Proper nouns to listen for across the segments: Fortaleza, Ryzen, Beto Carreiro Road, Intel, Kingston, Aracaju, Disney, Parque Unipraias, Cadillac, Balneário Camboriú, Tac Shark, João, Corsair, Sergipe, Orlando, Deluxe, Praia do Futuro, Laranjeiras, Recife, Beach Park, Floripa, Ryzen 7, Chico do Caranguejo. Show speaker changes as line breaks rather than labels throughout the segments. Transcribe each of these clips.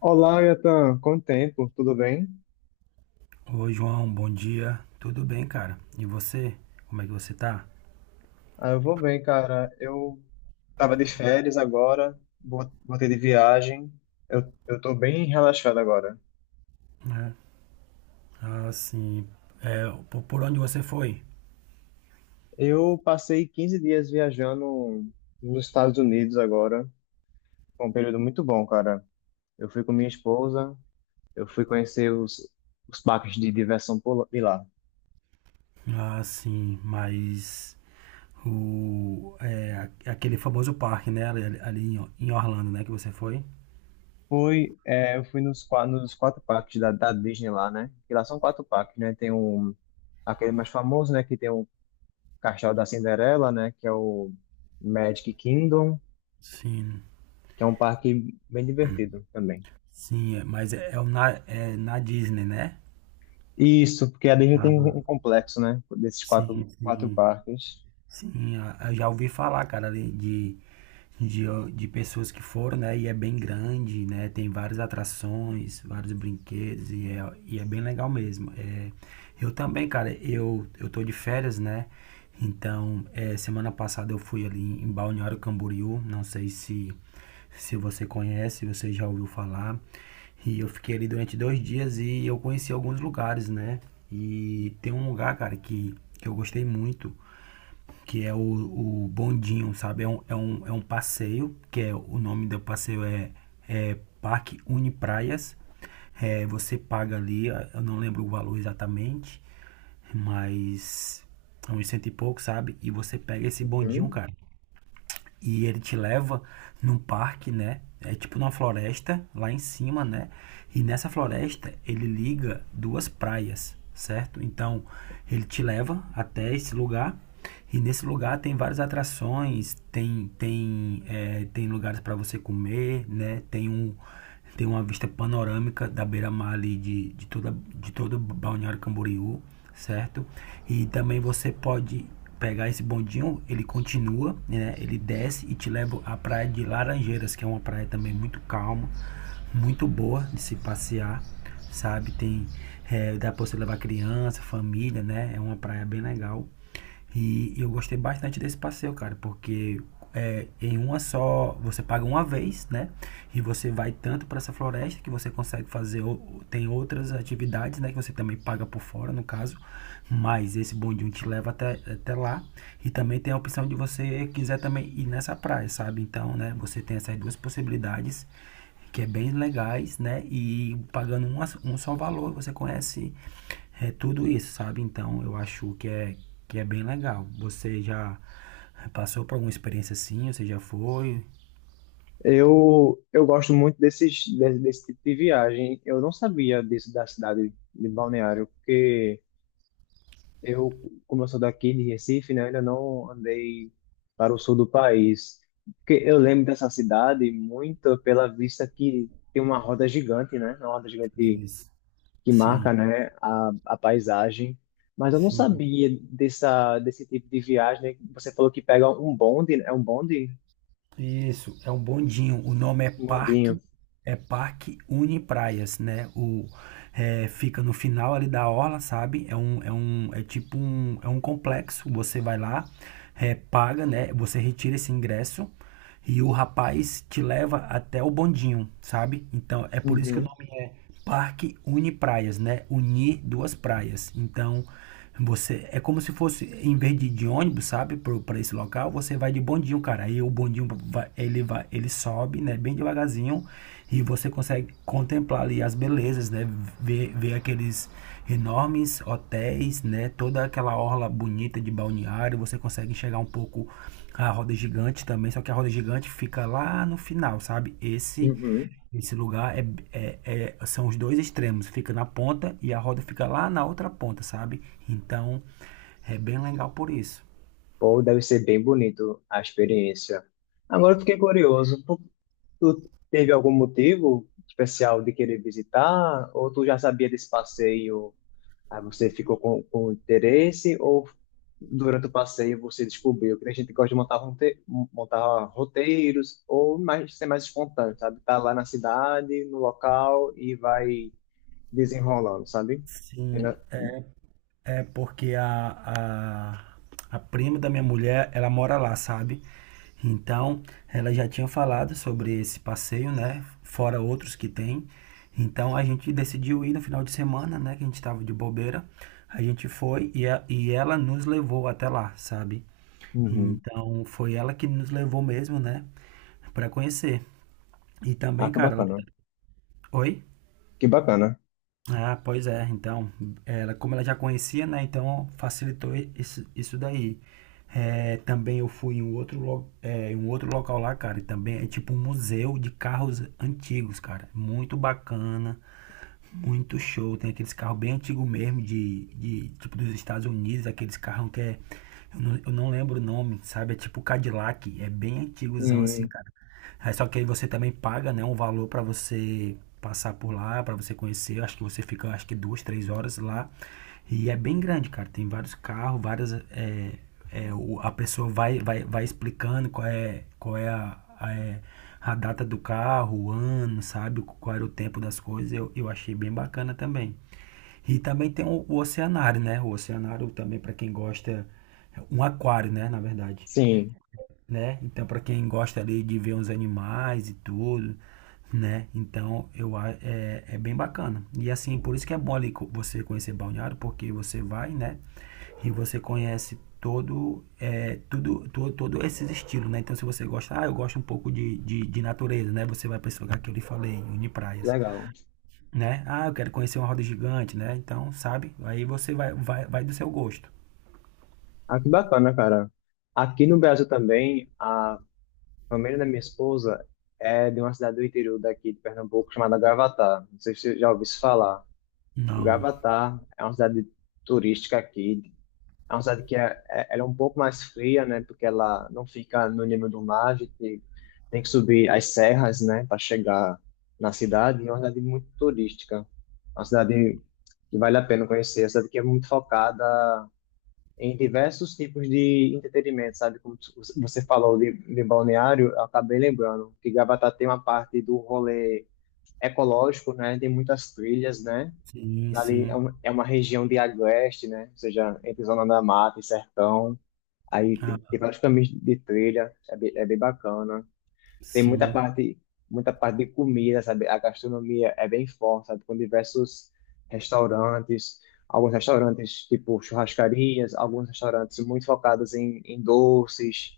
Olá, Yatan. Quanto tempo? Tudo bem?
Oi, João, bom dia. Tudo bem, cara? E você? Como é que você tá?
Ah, eu vou bem, cara. Eu Tava de férias agora, voltei de viagem. Eu tô bem relaxado agora.
É. Ah, sim. É, por onde você foi?
Eu passei 15 dias viajando nos Estados Unidos agora. Foi um período muito bom, cara. Eu fui com minha esposa, eu fui conhecer os parques de diversão de lá.
Ah, sim, mas o é, aquele famoso parque, né? Ali em Orlando, né? Que você foi?
Fui, é, eu fui nos 4 parques da Disney lá, né? Que lá são 4 parques, né? Tem um, aquele mais famoso, né, que tem um Castelo da Cinderela, né? Que é o Magic Kingdom,
Sim,
que é um parque bem divertido também.
sim, é, mas é na Disney, né?
Isso, porque a Disney tem
Ah,
um complexo, né? Desses
sim,
quatro
sim.
parques.
Sim, ah, eu já ouvi falar, cara, ali de, de pessoas que foram, né? E é bem grande, né? Tem várias atrações, vários brinquedos e é bem legal mesmo. É, eu também, cara, eu tô de férias, né? Então, semana passada eu fui ali em Balneário Camboriú, não sei se você conhece, você já ouviu falar. E eu fiquei ali durante 2 dias e eu conheci alguns lugares, né? E tem um lugar, cara, que eu gostei muito, que é o bondinho, sabe? É um passeio, que é o nome do passeio é Parque Unipraias. Você paga ali, eu não lembro o valor exatamente, mas é uns cento e pouco, sabe? E você pega esse bondinho,
Uhum.
cara. E ele te leva num parque, né? É tipo numa floresta lá em cima, né? E nessa floresta ele liga duas praias, certo? Então ele te leva até esse lugar. E nesse lugar tem várias atrações, tem lugares para você comer, né? Tem uma vista panorâmica da beira-mar ali de todo Balneário Camboriú, certo? E também você pode pegar esse bondinho, ele continua, né? Ele desce e te leva à praia de Laranjeiras, que é uma praia também muito calma, muito boa de se passear, sabe? Dá pra você levar criança, família, né? É uma praia bem legal. E eu gostei bastante desse passeio, cara, porque em uma só, você paga uma vez, né? E você vai tanto para essa floresta que você consegue fazer, tem outras atividades, né? Que você também paga por fora, no caso. Mas esse bondinho te leva até lá. E também tem a opção de você quiser também ir nessa praia, sabe? Então, né? Você tem essas duas possibilidades que é bem legais, né? E pagando um só valor, você conhece tudo isso, sabe? Então eu acho que é bem legal. Você já passou por alguma experiência assim? Você já foi?
Eu gosto muito desse tipo de viagem. Eu não sabia disso da cidade de Balneário, porque eu, como eu sou daqui de Recife, né? Ainda não andei para o sul do país. Porque eu lembro dessa cidade muito pela vista que tem uma roda gigante, né? Uma roda gigante
Isso.
que
Sim,
marca, né, a paisagem. Mas eu não
sim.
sabia desse tipo de viagem, né? Você falou que pega um bonde, né? É um bonde?
Isso, é um bondinho. O nome é
Um bondinho.
Parque Uni Praias, né? Fica no final ali da orla, sabe? É um, é um, é tipo um, é um complexo. Você vai lá, paga, né? Você retira esse ingresso e o rapaz te leva até o bondinho, sabe? Então é por isso que o
Uhum,
nome é Parque Uni Praias, né? Unir duas praias. Então você é como se fosse em vez de ônibus, sabe, para esse local, você vai de bondinho, cara. Aí o bondinho ele vai, ele sobe, né, bem devagarzinho, e você consegue contemplar ali as belezas, né, ver aqueles enormes hotéis, né, toda aquela orla bonita de balneário, você consegue enxergar um pouco a roda gigante também, só que a roda gigante fica lá no final, sabe? Esse
uhum.
esse lugar são os dois extremos, fica na ponta e a roda fica lá na outra ponta, sabe? Então é bem legal por isso.
Pô, deve ser bem bonito a experiência. Agora eu fiquei curioso, tu teve algum motivo especial de querer visitar? Ou tu já sabia desse passeio? Aí você ficou com interesse, ou durante o passeio você descobriu que a gente gosta de montar, montar roteiros, ou mais, ser mais espontâneo, sabe? Tá lá na cidade, no local, e vai desenrolando, sabe?
Sim,
Ela-
é porque a prima da minha mulher, ela mora lá, sabe? Então ela já tinha falado sobre esse passeio, né? Fora outros que tem. Então a gente decidiu ir no final de semana, né? Que a gente tava de bobeira. A gente foi e ela nos levou até lá, sabe?
Uhum.
Então foi ela que nos levou mesmo, né, pra conhecer. E
Ah,
também,
que
cara,
bacana.
Oi?
Que bacana.
Ah, pois é. Então, ela, como ela já conhecia, né, então facilitou isso, isso daí. É, também eu fui em um outro local lá, cara, e também é tipo um museu de carros antigos, cara. Muito bacana. Muito show. Tem aqueles carros bem antigos mesmo, de tipo dos Estados Unidos, aqueles carros que é. Eu não lembro o nome, sabe? É tipo Cadillac. É bem antigozão assim,
Hum,
cara. Aí, só que aí você também paga, né, um valor pra você passar por lá, pra você conhecer. Eu acho que você fica, acho que 2, 3 horas lá. E é bem grande, cara. Tem vários carros, várias, é, é, o, a pessoa vai explicando qual é a data do carro, o ano, sabe? Qual era o tempo das coisas. Eu achei bem bacana também. E também tem o oceanário, né? O oceanário também, para quem gosta, é um aquário, né? Na verdade,
sim.
né? Então, para quem gosta ali de ver uns animais e tudo, né? Então, é bem bacana. E assim, por isso que é bom ali você conhecer Balneário, porque você vai, né? E você conhece todo, é, tudo, todo, todo esses estilos, né? Então, se você gosta, ah, eu gosto um pouco de natureza, né? Você vai para esse lugar que eu lhe falei, Unipraias,
Legal.
né? Ah, eu quero conhecer uma roda gigante, né? Então, sabe? Aí você vai do seu gosto.
Ah, que bacana, cara. Aqui no Brasil também, a família da minha esposa é de uma cidade do interior daqui de Pernambuco chamada Gravatá. Não sei se você já ouviu isso falar.
Não.
Gravatá é uma cidade turística aqui. É uma cidade que ela é um pouco mais fria, né? Porque ela não fica no nível do mar, a gente tem que subir as serras, né? Para chegar na cidade. E é uma cidade muito turística. Uma cidade que vale a pena conhecer. É uma cidade que é muito focada em diversos tipos de entretenimento, sabe? Como você falou de balneário, eu acabei lembrando que Gravatá tem uma parte do rolê ecológico, né? Tem muitas trilhas, né?
Sim,
Ali é
sim.
um- é uma região de agreste, né? Ou seja, entre Zona da Mata e Sertão. Aí tem
Ah,
vários caminhos de trilha, é bem bacana. Tem
sim.
muita parte de comida, sabe? A gastronomia é bem forte, sabe? Com diversos restaurantes, alguns restaurantes tipo churrascarias, alguns restaurantes muito focados em doces.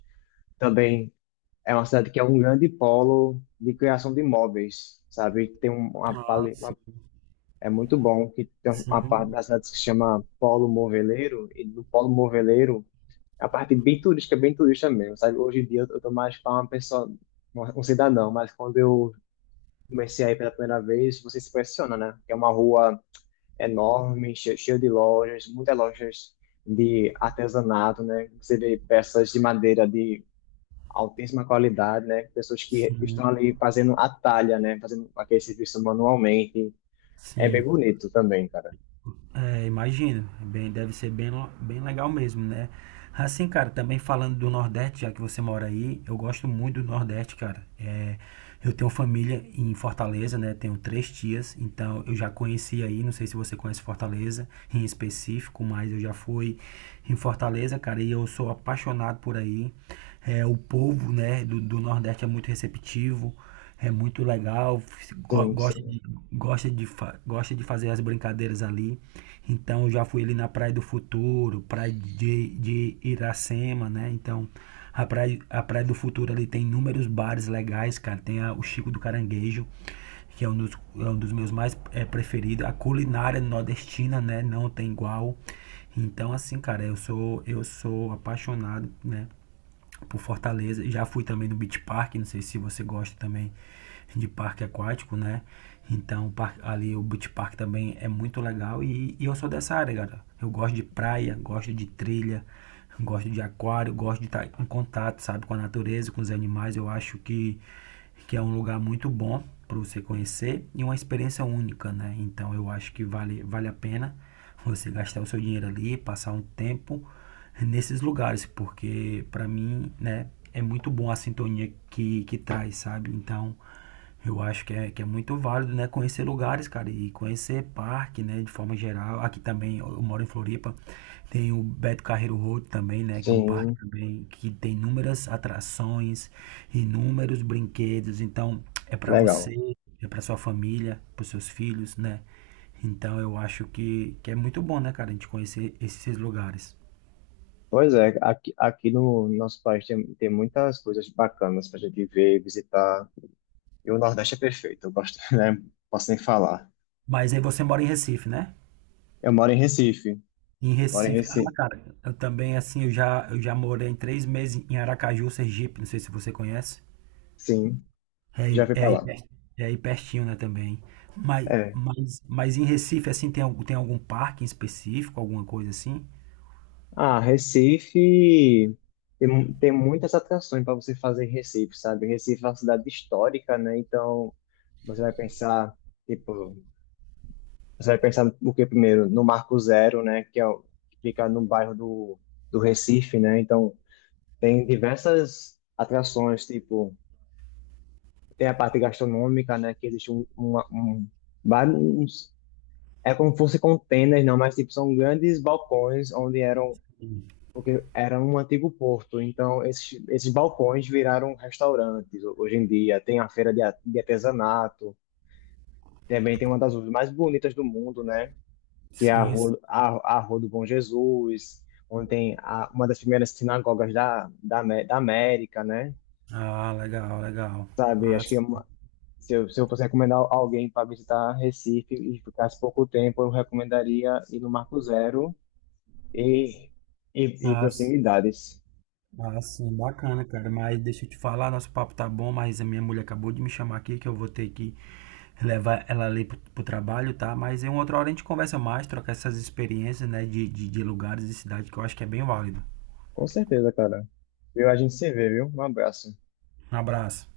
Também é uma cidade que é um grande polo de criação de imóveis, sabe? Tem
Ah,
uma,
sim.
é muito bom, que tem uma parte
Sim,
da cidade que se chama Polo Moveleiro, e do Polo Moveleiro é a parte bem turística, bem turista mesmo, sabe? Hoje em dia eu tô mais para uma pessoa, um cidadão, mas quando eu comecei aí pela primeira vez, você se impressiona, né? É uma rua enorme, cheia de lojas, muitas lojas de artesanato, né? Você vê peças de madeira de altíssima qualidade, né? Pessoas que
sim,
estão ali fazendo a talha, né? Fazendo aquele serviço manualmente. É bem
sim.
bonito também, cara.
É, imagino. É bem, deve ser bem legal mesmo, né? Assim, cara, também falando do Nordeste, já que você mora aí, eu gosto muito do Nordeste, cara. Eu tenho família em Fortaleza, né? Tenho três tias, então eu já conheci aí, não sei se você conhece Fortaleza em específico, mas eu já fui em Fortaleza, cara, e eu sou apaixonado por aí. O povo, né, do Nordeste é muito receptivo. É muito legal. go-
Sim,
gosta
sim.
de, gosta de, fa- gosta de fazer as brincadeiras ali. Então eu já fui ali na Praia do Futuro, Praia de Iracema, né? Então a praia do Futuro ali tem inúmeros bares legais, cara. Tem o Chico do Caranguejo, que é um dos meus mais preferidos. A culinária nordestina, né? Não tem igual. Então, assim, cara, eu sou apaixonado, né, por Fortaleza. Já fui também no Beach Park, não sei se você gosta também de parque aquático, né? Então, ali o Beach Park também é muito legal e eu sou dessa área, cara. Eu gosto de praia, gosto de trilha, gosto de aquário, gosto de estar em contato, sabe, com a natureza, com os animais. Eu acho que é um lugar muito bom para você conhecer e uma experiência única, né? Então eu acho que vale a pena você gastar o seu dinheiro ali, passar um tempo nesses lugares, porque para mim, né, é muito bom a sintonia que traz, sabe? Então eu acho que é muito válido, né? Conhecer lugares, cara, e conhecer parque, né? De forma geral. Aqui também, eu moro em Floripa, tem o Beto Carreiro Road também, né? Que é um parque
Sim,
também que tem inúmeras atrações, inúmeros brinquedos. Então, é pra
legal.
você, é pra sua família, pros seus filhos, né? Então, eu acho que é muito bom, né, cara, a gente conhecer esses lugares.
Pois é, aqui, aqui no nosso país tem, tem muitas coisas bacanas pra gente ver, visitar. E o Nordeste é perfeito, eu gosto, né? Posso nem falar.
Mas aí você mora em Recife, né?
Eu moro em Recife.
Em
Moro em
Recife, ah,
Recife.
cara, eu também, assim, eu já morei 3 meses em Aracaju, Sergipe, não sei se você conhece.
Sim,
É
já
aí,
fui
é
pra
aí,
lá.
per- é aí pertinho, né, também. Mas,
É.
mas, mas em Recife, assim, tem algum parque em específico, alguma coisa assim?
Ah, Recife tem, tem muitas atrações para você fazer em Recife, sabe? Recife é uma cidade histórica, né? Então, você vai pensar, tipo, você vai pensar o que primeiro? No Marco Zero, né? Que fica no bairro do Recife, né? Então, tem diversas atrações, tipo, tem a parte gastronômica, né? Que existe vários é como se fosse containers, não, mas tipo, são grandes balcões onde eram, porque era um antigo porto. Então, esses balcões viraram restaurantes hoje em dia. Tem a feira de artesanato, também tem uma das ruas mais bonitas do mundo, né? Que é a
Sim. Sim.
A Rua do Bom Jesus, onde tem uma das primeiras sinagogas da América, né?
Ah, legal, legal.
Sabe,
Ah,
acho que é
sim.
se eu fosse recomendar alguém para visitar Recife e ficasse pouco tempo, eu recomendaria ir no Marco Zero E, e
Ah, sim.
proximidades.
Ah, sim, bacana, cara. Mas deixa eu te falar, nosso papo tá bom, mas a minha mulher acabou de me chamar aqui que eu vou ter que levar ela ali pro trabalho, tá? Mas em uma outra hora a gente conversa mais, trocar essas experiências, né? De lugares e cidade que eu acho que é bem válido.
Com certeza, cara. Viu? A gente se vê, viu? Um abraço.
Um abraço.